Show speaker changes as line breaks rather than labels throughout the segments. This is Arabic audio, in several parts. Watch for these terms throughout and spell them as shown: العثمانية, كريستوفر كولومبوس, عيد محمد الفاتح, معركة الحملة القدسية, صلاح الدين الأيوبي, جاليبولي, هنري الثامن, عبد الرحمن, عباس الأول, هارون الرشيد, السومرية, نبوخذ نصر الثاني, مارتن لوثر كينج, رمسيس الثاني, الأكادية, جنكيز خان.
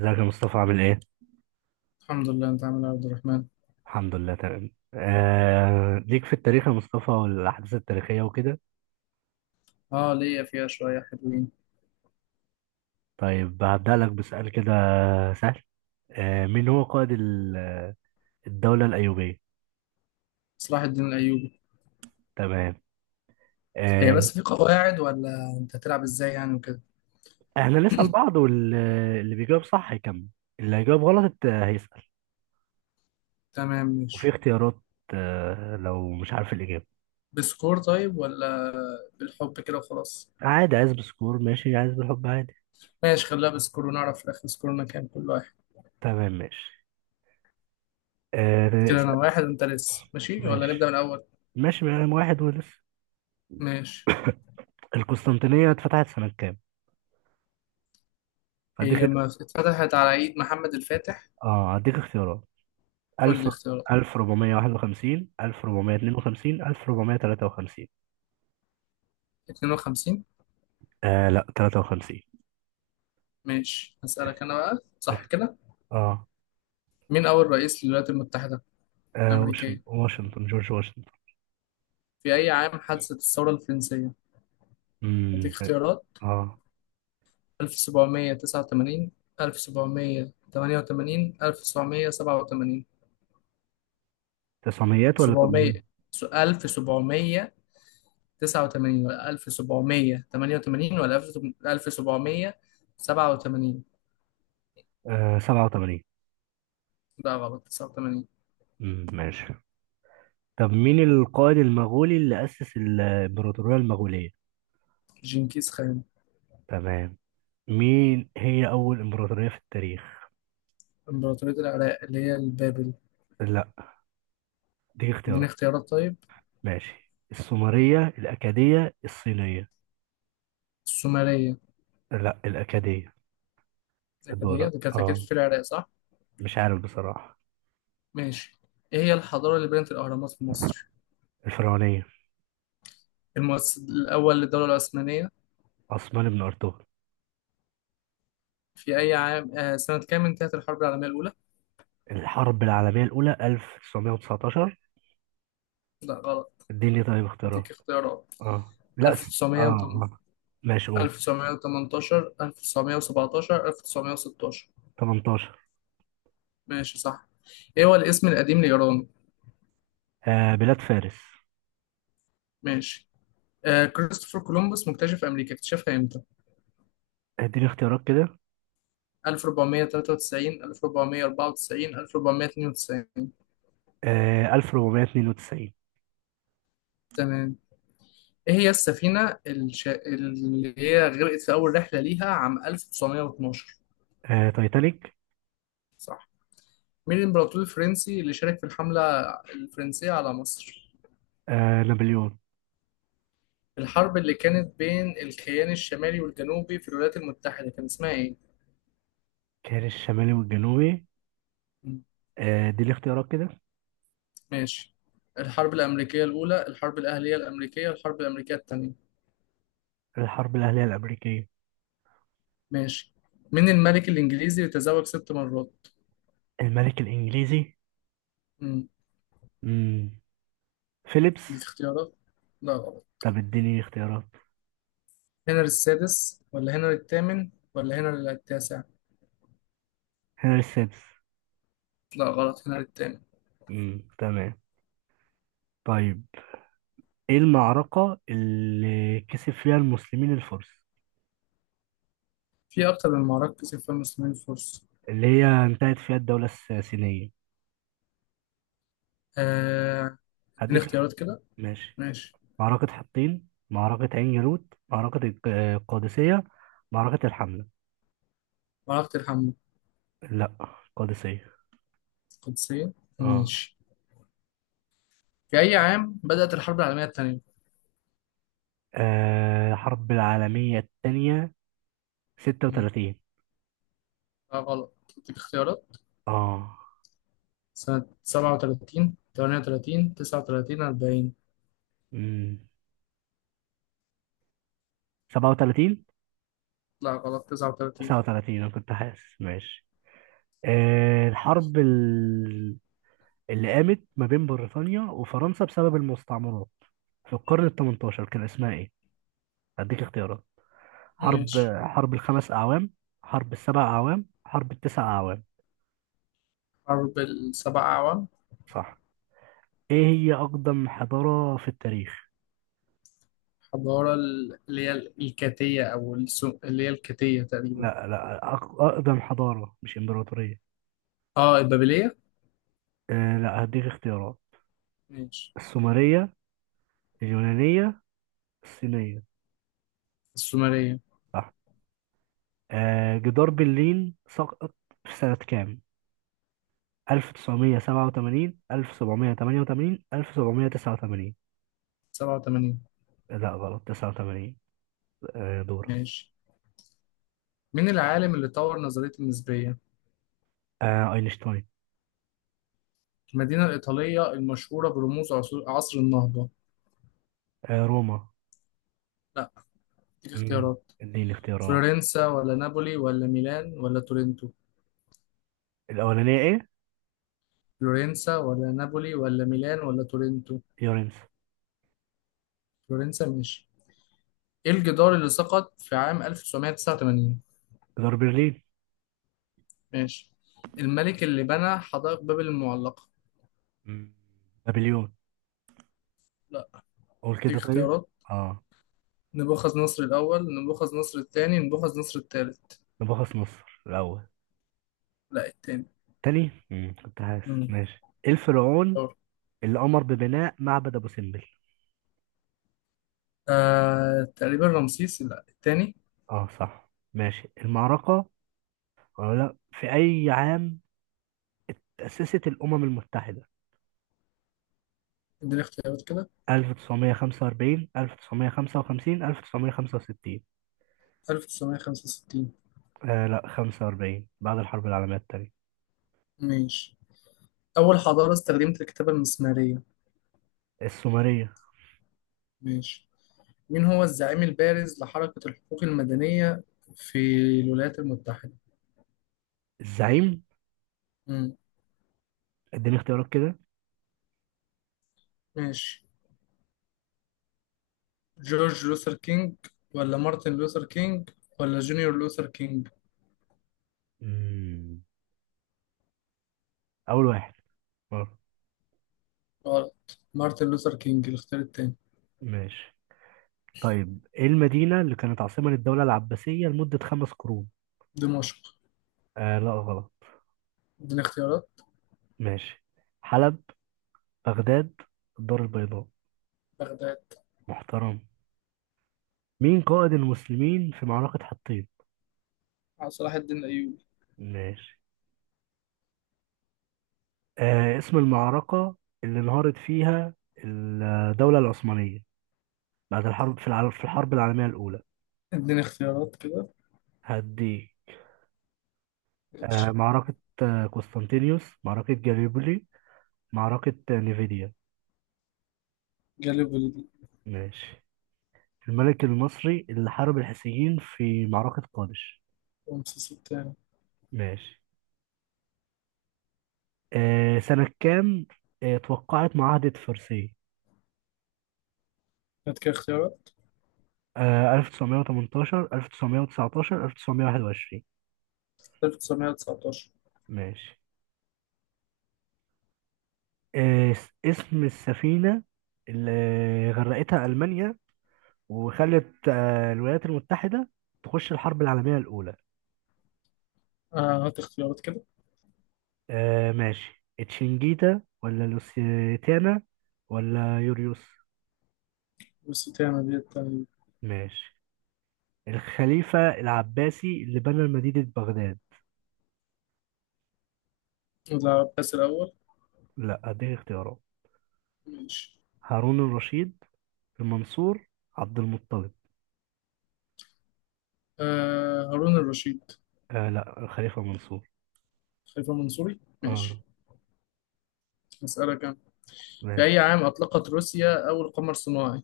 ازيك يا مصطفى عامل ايه؟
الحمد لله، انت عامل إيه يا عبد الرحمن؟
الحمد لله تمام. ليك في التاريخ يا مصطفى والأحداث التاريخية وكده.
اه، ليا فيها شويه حلوين.
طيب هبدأ لك بسؤال كده سهل. مين هو قائد الدولة الأيوبية؟
صلاح الدين الايوبي.
تمام.
هي
آه...
بس في قواعد ولا انت هتلعب ازاي يعني وكده؟
احنا نسأل بعض واللي بيجاوب صح هيكمل، اللي هيجاوب غلط هيسأل.
تمام
وفي
ماشي.
اختيارات لو مش عارف الإجابة.
بسكور طيب ولا بالحب كده وخلاص؟
عادي، عايز بسكور ماشي، عايز بالحب عادي.
ماشي، خليها بسكور ونعرف في الاخر سكورنا كام كل واحد.
تمام ماشي. آه...
كده انا
س-
واحد، انت لسه ماشي ولا نبدا
ماشي.
من الاول؟
ماشي بقى، واحد ولسه.
ماشي.
القسطنطينية اتفتحت سنة كام؟
هي
هديك
ما اتفتحت على عيد محمد الفاتح.
اه هديك اختيارات. 1000،
والاختيارات؟
1451، 1452، 1453.
52.
لا، 53.
ماشي، هسألك انا بقى صح كده.
اه,
مين اول رئيس للولايات المتحده
واشنطن
الامريكيه؟
واشنطن جورج واشنطن.
في اي عام حدثت الثوره الفرنسيه؟
امم
أديك اختيارات.
اه
1789، 1788، 1787.
تسعميات ولا
700.
800.
1789 ولا 1788 ولا 1787؟
87.
لا غلط، 89.
ماشي. طب مين القائد المغولي اللي أسس الإمبراطورية المغولية؟
جنكيز خان.
تمام. مين هي أول إمبراطورية في التاريخ؟
إمبراطورية العراق اللي هي البابل.
لا، دي
اديني
اختيارات.
اختيارات طيب.
ماشي، السومرية، الأكادية، الصينية.
السومرية.
لا، الأكادية.
الأكادية
الدولار
دي كانت أكيد في العراق صح؟
مش عارف بصراحة.
ماشي. إيه هي الحضارة اللي بنت الأهرامات في مصر؟
الفرعونية.
المؤسس الأول للدولة العثمانية.
عثمان بن أرطغرل.
في أي عام، سنة كام انتهت الحرب العالمية الأولى؟
الحرب العالمية الأولى 1919.
لا غلط،
اديني طيب
أديك
اختيارات.
اختيارات.
اه لا، س... اه
1908،
اه ماشي، قول.
1918، 1917، 1916.
18.
ماشي صح. إيه هو الاسم القديم لإيران؟
بلاد فارس.
ماشي. كريستوفر كولومبوس مكتشف أمريكا اكتشفها إمتى؟
اديني اختيارات كده.
1493، 1494، 1492.
1492.
تمام. إيه هي السفينة اللي هي غرقت في أول رحلة ليها عام 1912.
تايتانيك.
مين الإمبراطور الفرنسي اللي شارك في الحملة الفرنسية على مصر؟
نابليون.
الحرب اللي كانت بين الكيان الشمالي والجنوبي في الولايات المتحدة كان اسمها إيه؟
كان الشمالي والجنوبي.
مم.
اديني اختيارات كده.
ماشي. الحرب الأمريكية الأولى، الحرب الأهلية الأمريكية، الحرب الأمريكية التانية.
الحرب الأهلية الأمريكية.
ماشي. مين الملك الإنجليزي اللي تزوج ست مرات؟
الملك الإنجليزي.
مم.
مم. فيليبس.
دي اختيارات؟ لا غلط.
طب اديني اختيارات.
هنري السادس ولا هنري الثامن ولا هنري التاسع؟
هنري السادس.
لا غلط، هنري الثامن.
تمام. طيب، ايه المعركة اللي كسب فيها المسلمين الفرس،
في أكتر من معركة كسب فيها المسلمين الفرس.
اللي هي انتهت فيها الدولة الساسانية؟
آه، اديني
هديك
اختيارات كده.
ماشي.
ماشي.
معركة حطين، معركة عين جالوت، معركة القادسية، معركة الحملة.
معركة الحملة.
لا، القادسية.
القدسية.
اه.
ماشي. في أي عام بدأت الحرب العالمية الثانية؟
الحرب العالمية التانية ستة
مم.
وتلاتين
لا غلط، أديك اختيارات.
اه
سنة 37، 38، 39، 40.
امم 37.
لا غلط، 39.
39، أنا كنت حاسس ماشي. الحرب اللي قامت ما بين بريطانيا وفرنسا بسبب المستعمرات في القرن ال 18 كان اسمها ايه؟ هديك اختيارات. حرب
ماشي.
حرب الخمس أعوام، حرب السبع أعوام، حرب التسع أعوام.
حرب السبع أعوام.
صح. ايه هي أقدم حضارة في التاريخ؟
حضارة اللي هي الكاتية أو اللي هي الكاتية تقريبا.
لا، لا، أقدم حضارة مش إمبراطورية.
اه، البابلية.
لا، هديك اختيارات.
ماشي.
السومرية، اليونانية، الصينية.
السومرية.
صح. جدار برلين سقط في سنة كام؟ 1987، 1788، 1789.
87.
لا غلط، 89. دورة.
ماشي. مين العالم اللي طور نظرية النسبية؟
اينشتاين.
المدينة الإيطالية المشهورة برموز عصر النهضة.
روما.
لا، اديك
مم.
اختيارات.
اديني اختيارات.
فلورنسا ولا نابولي ولا ميلان ولا تورنتو.
الاولانية ايه؟
فلورنسا ولا نابولي ولا ميلان ولا تورنتو.
يورينس.
فلورنسا ماشي. ايه الجدار اللي سقط في عام 1989؟
دار برلين.
ماشي. الملك اللي بنى حدائق بابل المعلقة.
مم. نابليون.
لا.
قول
دي
كده طيب.
اختيارات.
اه
نبوخذ نصر الأول، نبوخذ نصر الثاني، نبوخذ نصر الثالث.
نبخس مصر الاول.
لا، الثاني.
تاني. كنت حاسس
امم
ماشي. إيه الفرعون
دور.
اللي امر ببناء معبد ابو سمبل؟
تقريبا رمسيس، لا الثاني.
اه صح ماشي، المعركة. ولا لا، في اي عام تأسست الامم المتحدة؟
اديني اختيارات كده.
1945، 1955، 1965.
1965.
لا، 45، بعد الحرب العالمية التانية.
ماشي. أول حضارة استخدمت الكتابة المسمارية.
السومرية.
ماشي. مين هو الزعيم البارز لحركة الحقوق المدنية في الولايات المتحدة؟
الزعيم.
مم.
اديني اختيارات كده.
ماشي. جورج لوثر كينج ولا مارتن لوثر كينج ولا جونيور لوثر كينج؟
مم. أول واحد. آه،
غلط، مارتن لوثر كينج، الاختيار التاني.
ماشي. طيب ايه المدينة اللي كانت عاصمة للدولة العباسية لمدة خمس قرون؟
دمشق.
لا غلط.
اديني اختيارات.
ماشي، حلب، بغداد، الدار البيضاء.
بغداد.
محترم. مين قائد المسلمين في معركة حطين؟
على صلاح الدين الأيوبي.
ماشي. اسم المعركة اللي انهارت فيها الدولة العثمانية بعد الحرب العالمية الأولى.
اديني اختيارات كده.
هدي.
ماشي.
معركة قسطنطينيوس، معركة جاليبولي، معركة نيفيديا.
جاليبولي.
ماشي. الملك المصري اللي حارب الحيثيين في معركة قادش.
رمسيس التاني.
ماشي. سنة كام توقعت معاهدة فرساي؟
هات كده اختيارات.
1918، 1919، 1921.
1919.
ماشي. اسم السفينة اللي غرقتها ألمانيا وخلت الولايات المتحدة تخش الحرب العالمية الأولى.
هات اختيارات كده.
ماشي، تشنجيتا ولا لوسيتانا ولا يوريوس.
والستانة دي التانية.
ماشي. الخليفة العباسي اللي بنى مدينة بغداد.
وده عباس الأول.
لا، اديك اختيارات.
ماشي.
هارون الرشيد، المنصور، عبد المطلب.
آه، هارون الرشيد.
لا، الخليفة منصور.
خليفة منصوري
اه
ماشي. هسألك أنا. في
ماشي.
أي عام أطلقت روسيا أول قمر صناعي؟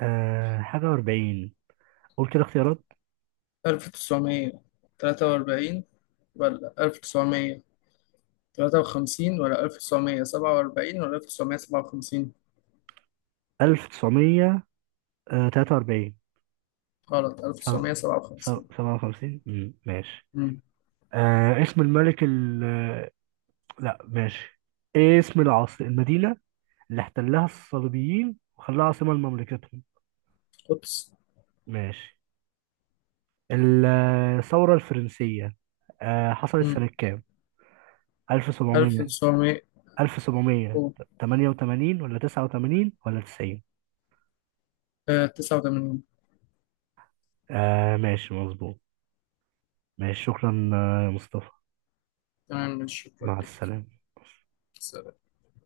حاجة وأربعين. قول كده اختيارات.
1943 ولا 1953 ولا 1947 ولا 1957؟
1900 43.
غلط، 1957.
57. ماشي.
امم.
اسم الملك ال آه، لا، ماشي. ايه اسم العاصمة المدينة اللي احتلها الصليبيين وخلاها عاصمة لمملكتهم؟
أوبس.
ماشي. ال- الثورة الفرنسية حصلت
امم
سنة كام؟ 1700،
1989.
1788 ولا 89 ولا 90. ماشي مظبوط. ماشي. شكرا يا مصطفى.
تمام ماشي، شكرا
مع
ليك.
السلامة.